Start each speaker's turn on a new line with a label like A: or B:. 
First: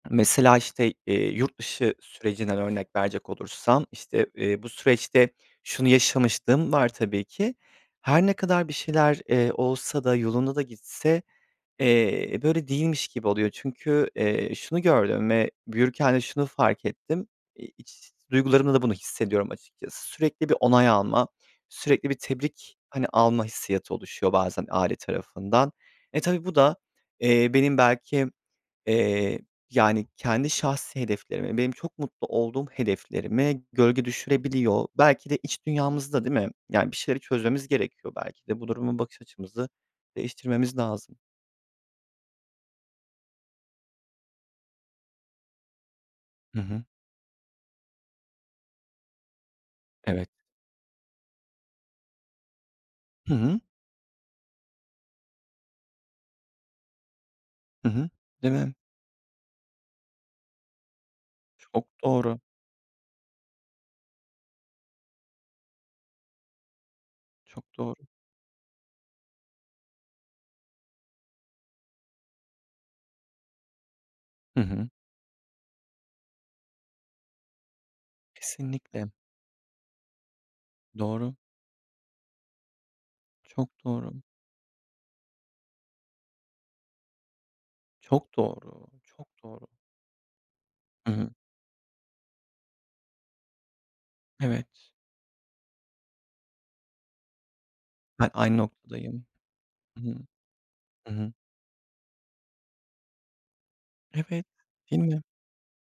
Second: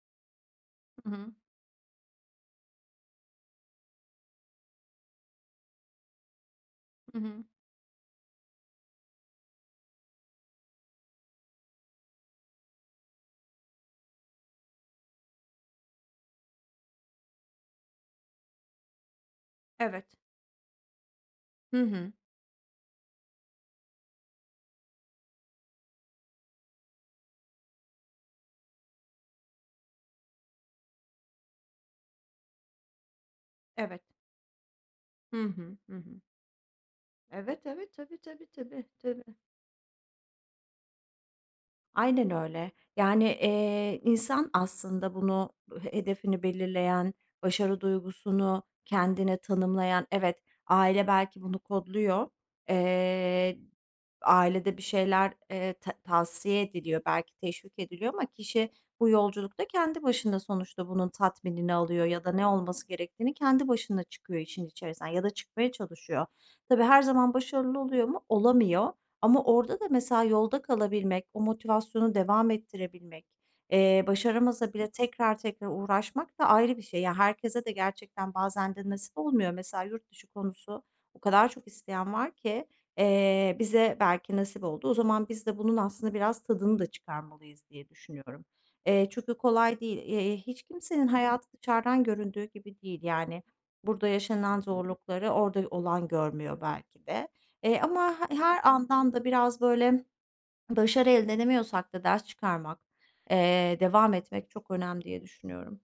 A: Mesela, işte,
B: Hı
A: eee,
B: hı.
A: yurt dışı sürecinden örnek verecek olursam, işte, eee, bu süreçte şunu yaşamışlığım var
B: I
A: tabii
B: hı.
A: ki. Her ne kadar bir şeyler, eee, olsa da, yolunda da gitse, eee, böyle değilmiş gibi oluyor çünkü, eee, şunu gördüm ve büyürken de şunu fark ettim. İ iç duygularımla da bunu hissediyorum
B: Evet.
A: açıkçası. Sürekli bir onay almak,
B: Hı
A: sürekli
B: hı.
A: bir tebrik, hani, alma hissiyatı oluşuyor bazen aile tarafından. E, tabii bu da, eee, benim belki, eee, yani, kendi şahsi hedeflerime, benim çok mutlu olduğum hedeflerime
B: Evet.
A: gölge düşürebiliyor. Belki
B: Hı
A: de iç
B: hı, hı hı.
A: dünyamızda, değil mi? Yani, bir şeyleri
B: Evet,
A: çözmemiz
B: evet.
A: gerekiyor
B: Tabii,
A: belki
B: tabii,
A: de. Bu
B: tabii,
A: duruma bakış
B: tabii.
A: açımızı değiştirmemiz lazım.
B: Aynen öyle. Yani, eee, insan aslında bunu, he hedefini
A: Hı hı.
B: belirleyen, başarı duygusunu kendine tanımlayan.
A: Evet.
B: Evet, aile belki bunu kodluyor,
A: Hı
B: eee,
A: hı.
B: ailede bir şeyler, eee, ta tavsiye ediliyor, belki teşvik
A: Hı hı.
B: ediliyor ama
A: Değil
B: kişi
A: mi?
B: bu yolculukta kendi başına sonuçta bunun tatminini
A: Çok
B: alıyor ya da
A: doğru.
B: ne olması gerektiğini kendi başına çıkıyor işin içerisinden ya da çıkmaya çalışıyor. Tabii her zaman
A: Çok
B: başarılı
A: doğru.
B: oluyor mu? Olamıyor ama orada da mesela yolda kalabilmek, o motivasyonu devam ettirebilmek, eee,
A: Hı
B: başaramasa
A: hı.
B: bile tekrar tekrar uğraşmak da ayrı bir şey. Ya, herkese de gerçekten bazen de
A: Kesinlikle.
B: nasip olmuyor. Mesela yurt dışı konusu, o
A: Doğru.
B: kadar çok isteyen var ki, eee,
A: Çok
B: bize
A: doğru.
B: belki nasip oldu. O zaman biz de bunun aslında biraz tadını da çıkarmalıyız diye
A: Çok
B: düşünüyorum.
A: doğru,
B: Eee, çok
A: çok
B: da
A: doğru.
B: kolay değil. Eee, hiç kimsenin
A: Hı hı.
B: hayatı dışarıdan göründüğü gibi değil. Yani, burada yaşanılan
A: Evet.
B: zorlukları orada olan görmüyor belki de. Eee, ama
A: Ben
B: he
A: aynı
B: her andan da
A: noktadayım.
B: biraz
A: Hı
B: böyle
A: hı,
B: başarı
A: hı hı.
B: elde edemiyorsak da ders çıkarmak, eee, devam
A: Evet,
B: etmek çok
A: değil
B: önemli
A: mi?
B: diye düşünüyorum.